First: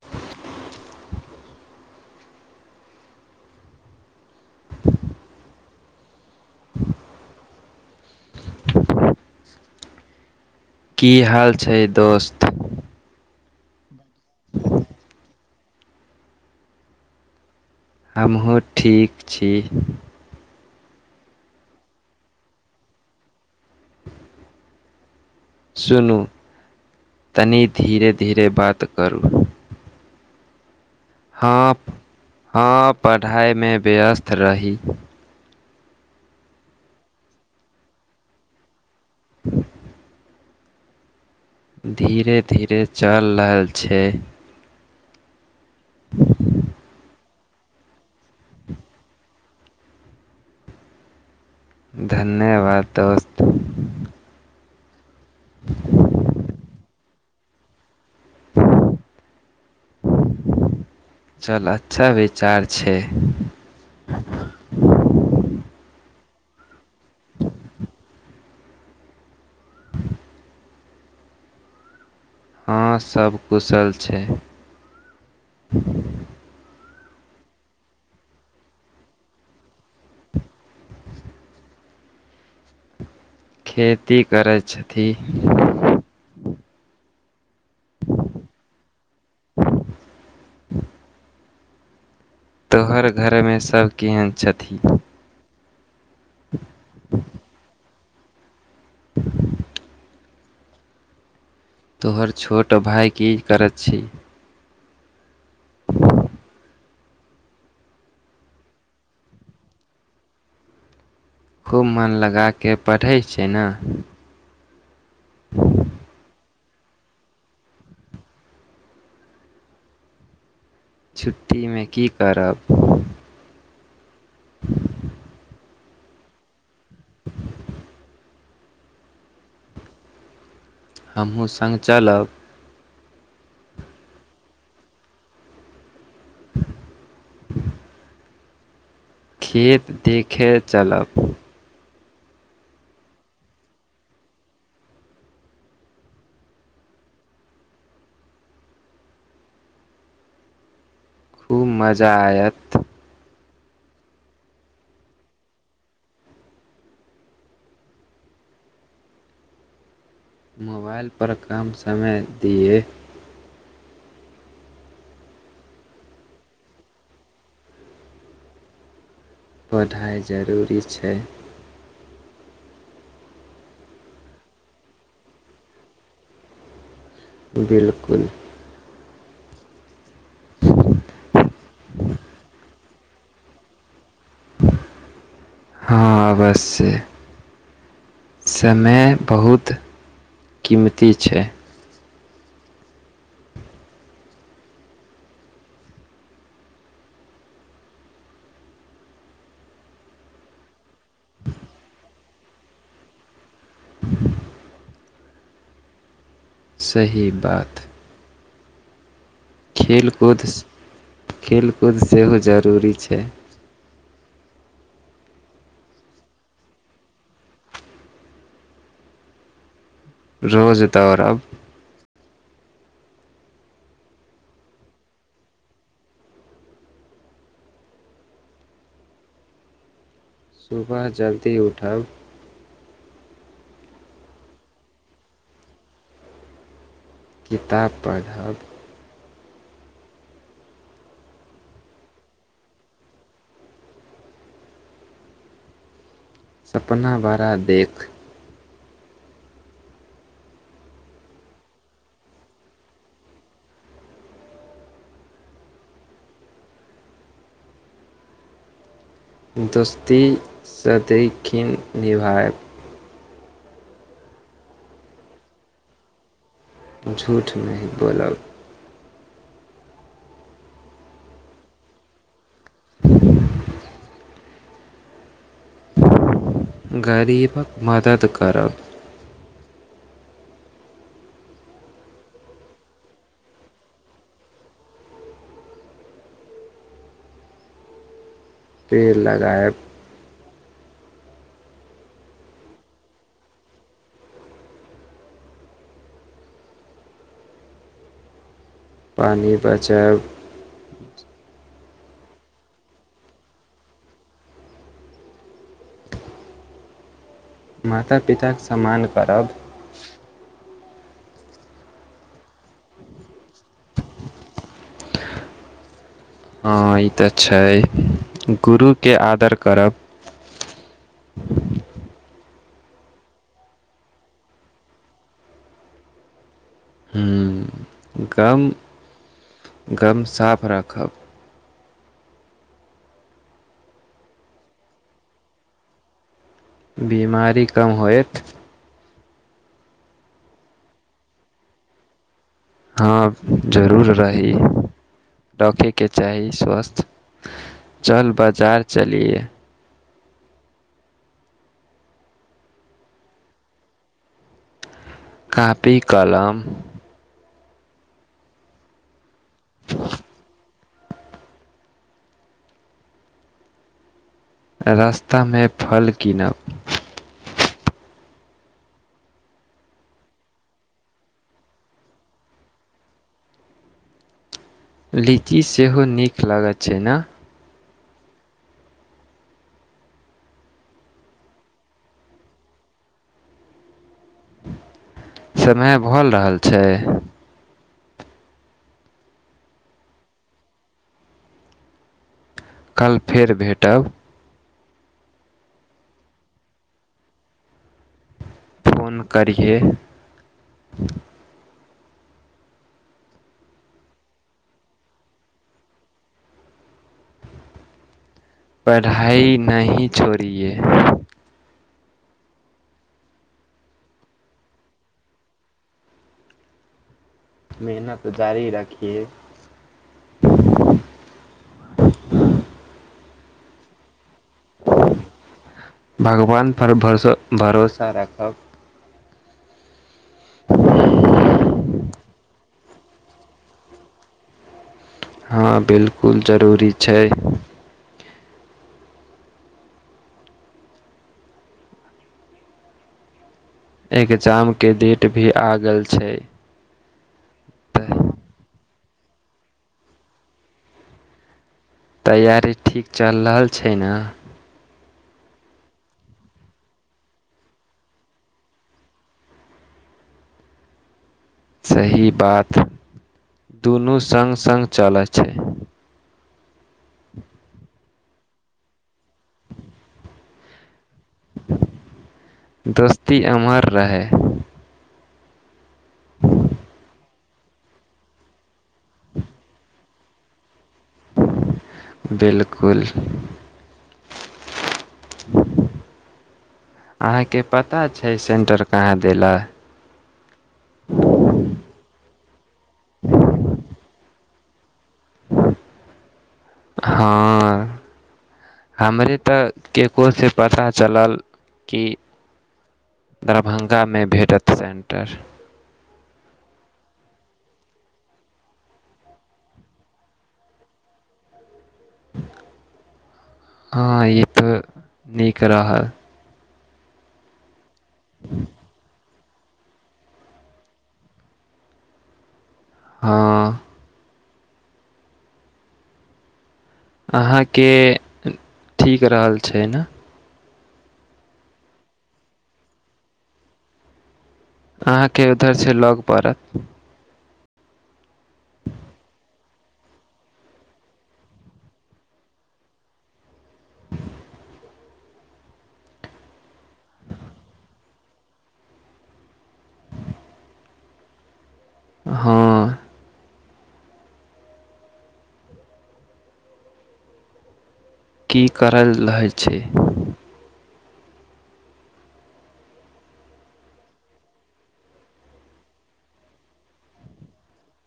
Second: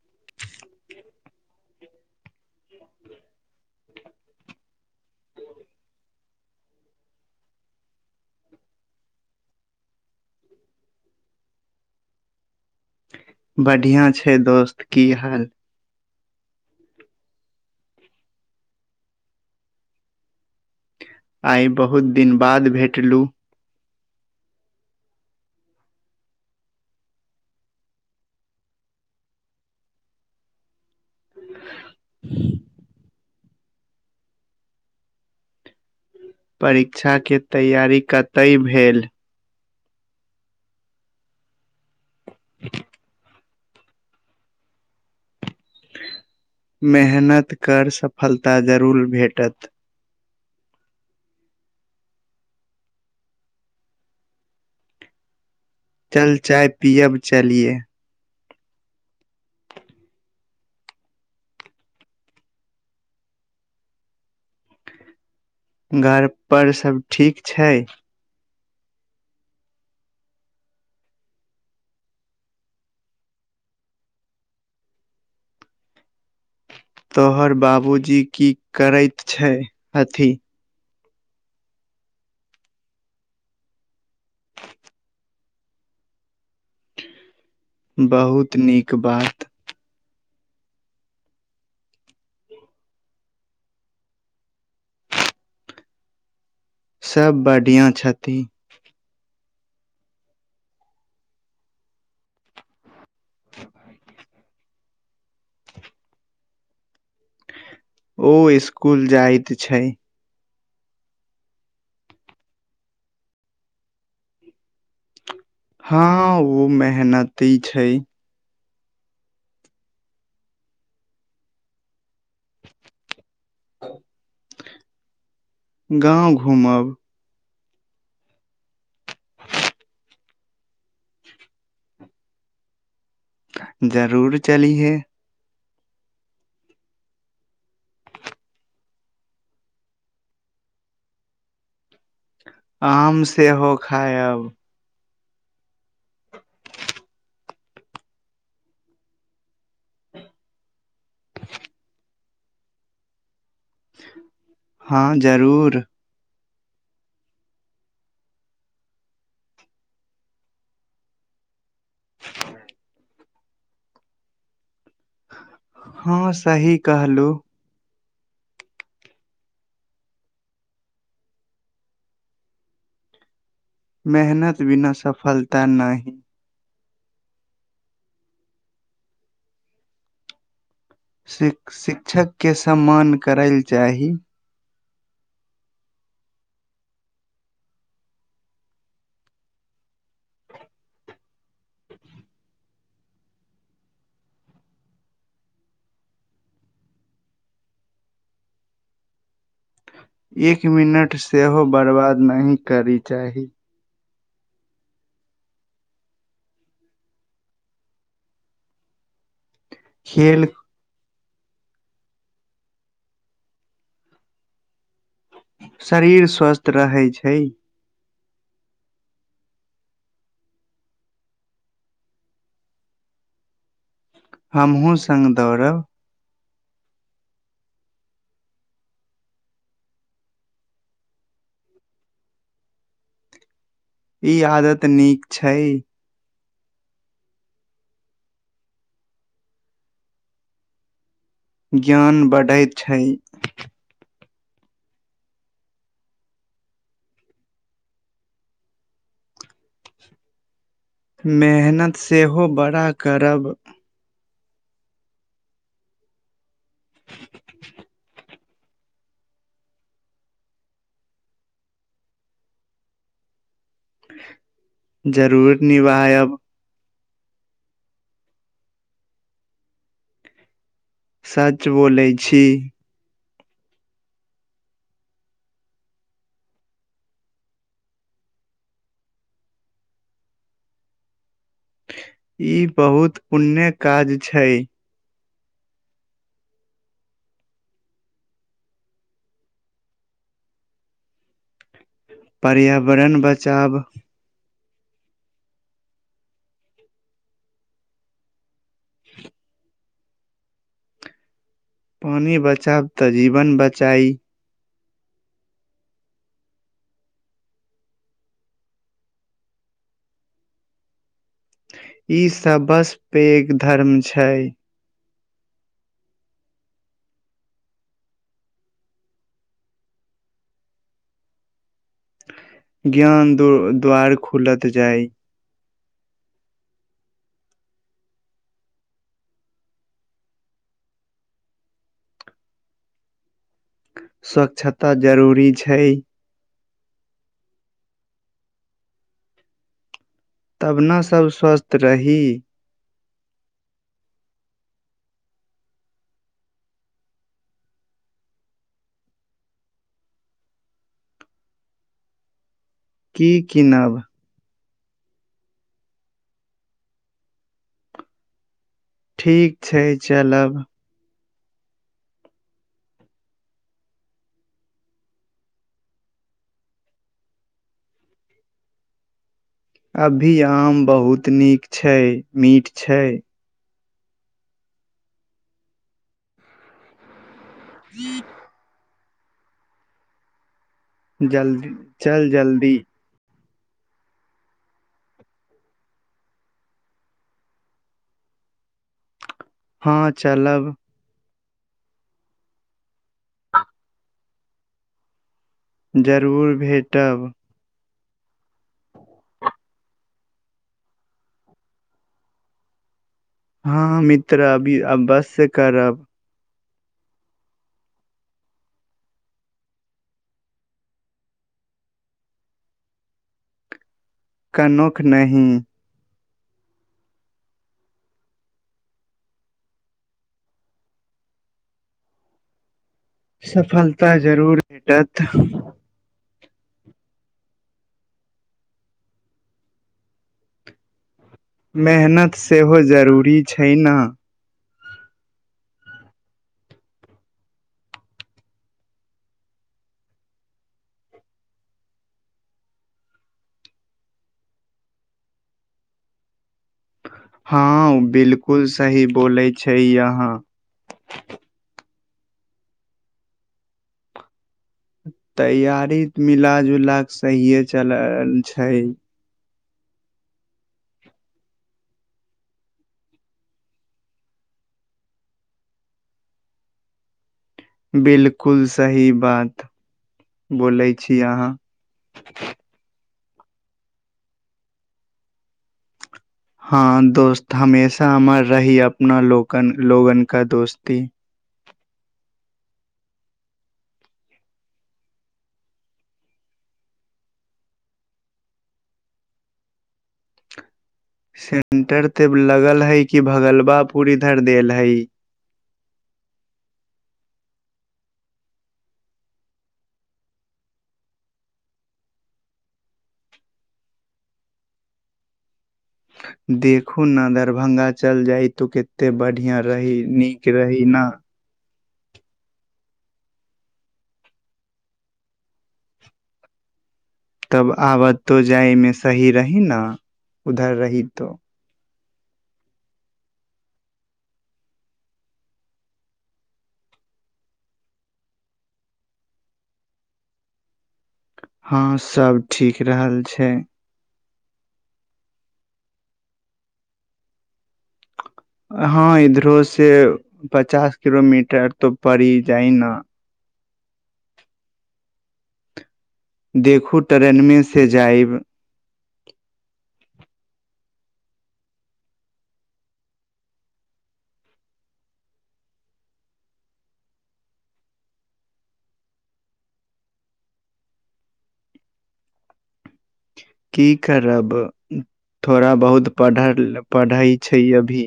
[inaudible] [inaudible] की हाल छै दोस्त। बढ़ियां छै दोस्त, की हाल। हमहुं ठीक छी। आइ बहुत दिन बाद भेटलु। सुनु, तनी धीरे धीरे बात करु। हां, हां पढ़ाइमे व्यस्त रही। परीछा के तैयारी कतय भेल? धीरे धीरे चलि रहल छै। मेहनत कर सफलता जरुर भेटत। धन्यवाद दोस्त। चल चाय पियब, चलिए। चल, अच्छा विचार छै। [inaudible] घर पर सब ठीक छै? हां, सब कुशल छै। तोहर बाबुजी की करैत छै, छथि। खेती करै छथि। बहुत नीक बात। [inaudible] तोहर घरमे सब केहेन छथि। [inaudible] सब बढ़ियां छथि। तोहर छोट भाय की करै छै। ओ स्कुल जाइत छै। खूब मन लगा के पढ़ै छै ने? हँ हं ओ मेहनती छै। छुट्टीमे की करब? [inaudible] गाँव घुमब। हमहूँ संग चलब। जरूर चलिये। [inaudible] खेत देखे चलब। आम सेहो खायब। खूब मजा आयत। हँ जरूर। मोबाइल पर कम समय दियै। हँ सही कहलु। पढ़ाइ जरूरी छै। मेहनत बिना सफलता नहि। बिलकुल। शि शिक्षक के सम्मान करय ल चाही। हँ अवश्य। समय बहुत कीमती छै। एक मिनट सेहो बर्बाद नहि करी चाही। सही बात। खेलकूद, खेल खेलकूद सेहो जरूरी छै। शरीर स्वस्थ रहै छै। रोज दौड़ब हमहुं संग दौड़ब। सुबह जल्दी उठब। ई आदत नीक छै। किताब पढ़ब। ज्ञान बढ़ैत छै। सपना बड़ा देख। मेहनत सेहो बड़ा करब। दोस्ती सदैख निभायब। जरूर निभायब। झूठ नहि ही बोलब। सच बोलै छी। गरीबक मदद करब। ई बहुत पुण्य काज छै। पेड़ लगायब। पर्यावरण बचाव। पानि बचायब। पानि बचायब त जीवन बचाई। माता पिताके सम्मान करब। ई सब बस पैघ धर्म छै। हँ ई त छै, गुरुके आदर करब। [inaudible] ज्ञान दु द्वार खुलत जाय हुं, गाम गाम साफ राखब। स्वच्छता जरूरी छै। बिमारी कम होयत। तब ने सब स्वस्थ रही। हाँ जरूर रही। रखयके चाही स्वस्थ, चल बजार चलिये। की किनब। कापी, कलम ठीक छै, चलब। रास्तामे फल कीनब। [inaudible] अभी आम बहुत नीक छै, मीठ छै। लीची सेहो नीक लागैत छै ने? [inaudible] जल्द चल जल्दी। [inaudible] समय भल रहल छै। हाँ चलब। कल फेर भेटब। जरूर भेटब। फोन करहिये। हाँ, हाँ मित्र! अभी अबश्य करब। पढ़ाई नहि छोड़ीये। कनुख नहि। मेहनत जारी रखिये। [inaudible] [inaudible] सफलता जरूर भेटत। भगवान! पर भस भरोसा राखब। [inaudible] मेहनत सेहो जरूरी छै ने। हाँ 'बिलकुल' जरूरी छै। एग्जाम के डेट भी आ गेल छै। हाँ 'बिलकुल' सही बोलै छै यहाँ। तैयारी ठीक चल रहल छै ने? तैयारी मिला- जुला के सहिये चलल छै। सही बात, दुनू संग- संग चलै चाही। [inaudible] 'बिलकुल' सही बात। बोलै छी अहाँ। ती अमर रहै। [inaudible] हाँ दोस्त! हमेशा अमर रहि, अपना लोकन लोगन के दोस्त। बिलकुल। [inaudible] [inaudible] अहाँके पता छै सेंटर कहाँ देला? सेंटर ते लगल हय कि, भगलबापुर इधर देल हय। हाँ। हमरे तऽ केकरो से पता चलल कि दरभंगा मे भेटत सेंटर। देखू ने दरभंगा चल जाइ, तू कते बढ़ियाँ रही, नीक रही ना। [inaudible] हाँ इ ते नीक रहा। तब आबतो जायमे सही रही न, उधर रहितो? हाँ। अहाँके ठीक रहल छै ने। हाँ सब ठीक रहल छै। अहाँके उधर से लअग पड़त। [inaudible] हाँ इधरो से, पचास किलोमीटर तो पड़ी जाइ न। [inaudible] देखु ट्रेनमे से जाइब। [inaudible] हाँ। की करल लहै छै? की करब। थोड़ा बहुत पढ़ल पढ़ै छै अभी।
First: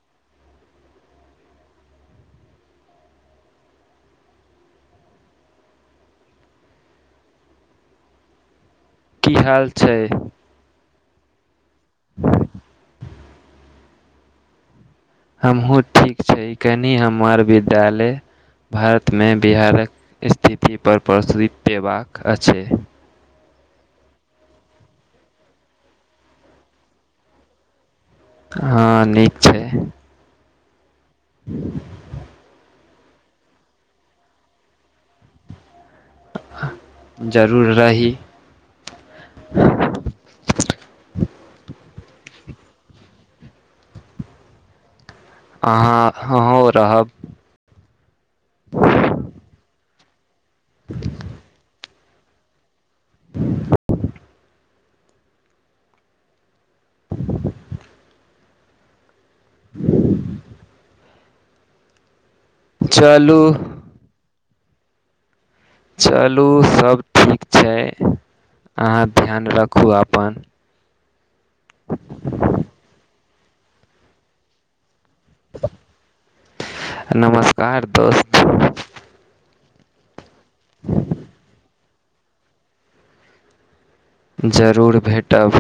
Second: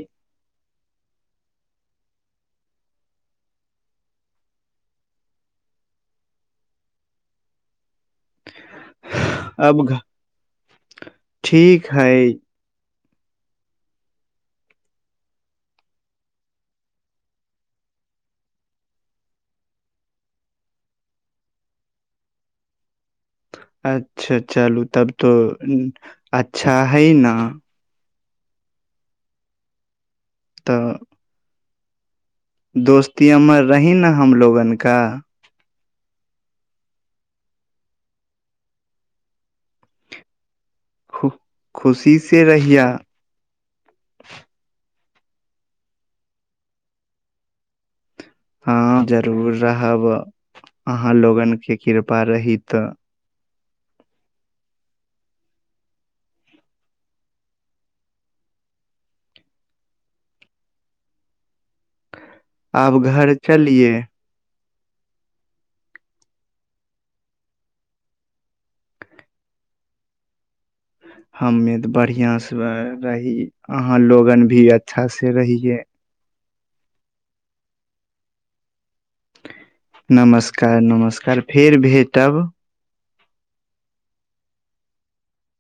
की हाल अब छै? घ ठीक हय। हमहूँ ठीक छै, कनि हमर विद्यालय भारतमे, बिहारक स्थिति पर, प्रसुति पेबाक अछै। अच्छा चलू तब तो उम्म अच्छा हय न। हाँ नीक छै। तऽ दोस्ती हमर रही ने हमलोगन का? जरूर रही। [inaudible] खु खुशी से रहिया। अहाँ अहौ रहब। हाँ जरूर रहब, अहाँ लोगन के कृपा रहित। [inaudible] [inaudible] आब घर चलू चलिये। चलु सब ठीक छै। अहाँ ध्यान रखु आपन। हम्मे ते बढ़िया से रही, अहाँ लोगन भी अ अच्छा से रहिये। नमस्कार! दोस्त। नमस्कार! नमस्कार! फेर भेटब। जरूर भेटब,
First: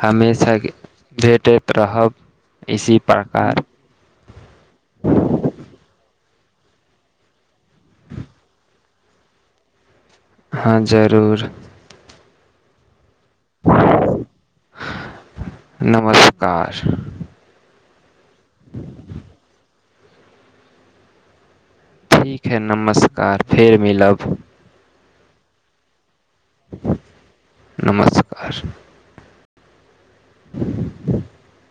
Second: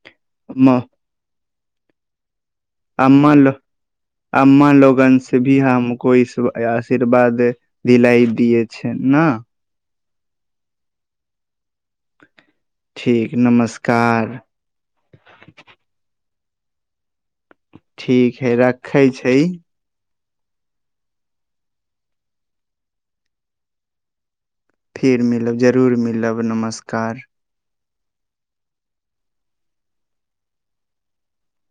हमेशा के म- भेटे त रहब। इसी अम्मा लो, प्रकार अम्मा लोगन से भी हमको इस [unintelligible] आशीर्वादे दिलाय दिये छै न। हाँ जरूर। ठीक नमस्कार! कार ठीक हय, रखै छै। ठीक हय, नमस्कार! फेर मिलब। फेर मिलब, जरूर मिलब नमस्कार। नमस्कार! [inaudible]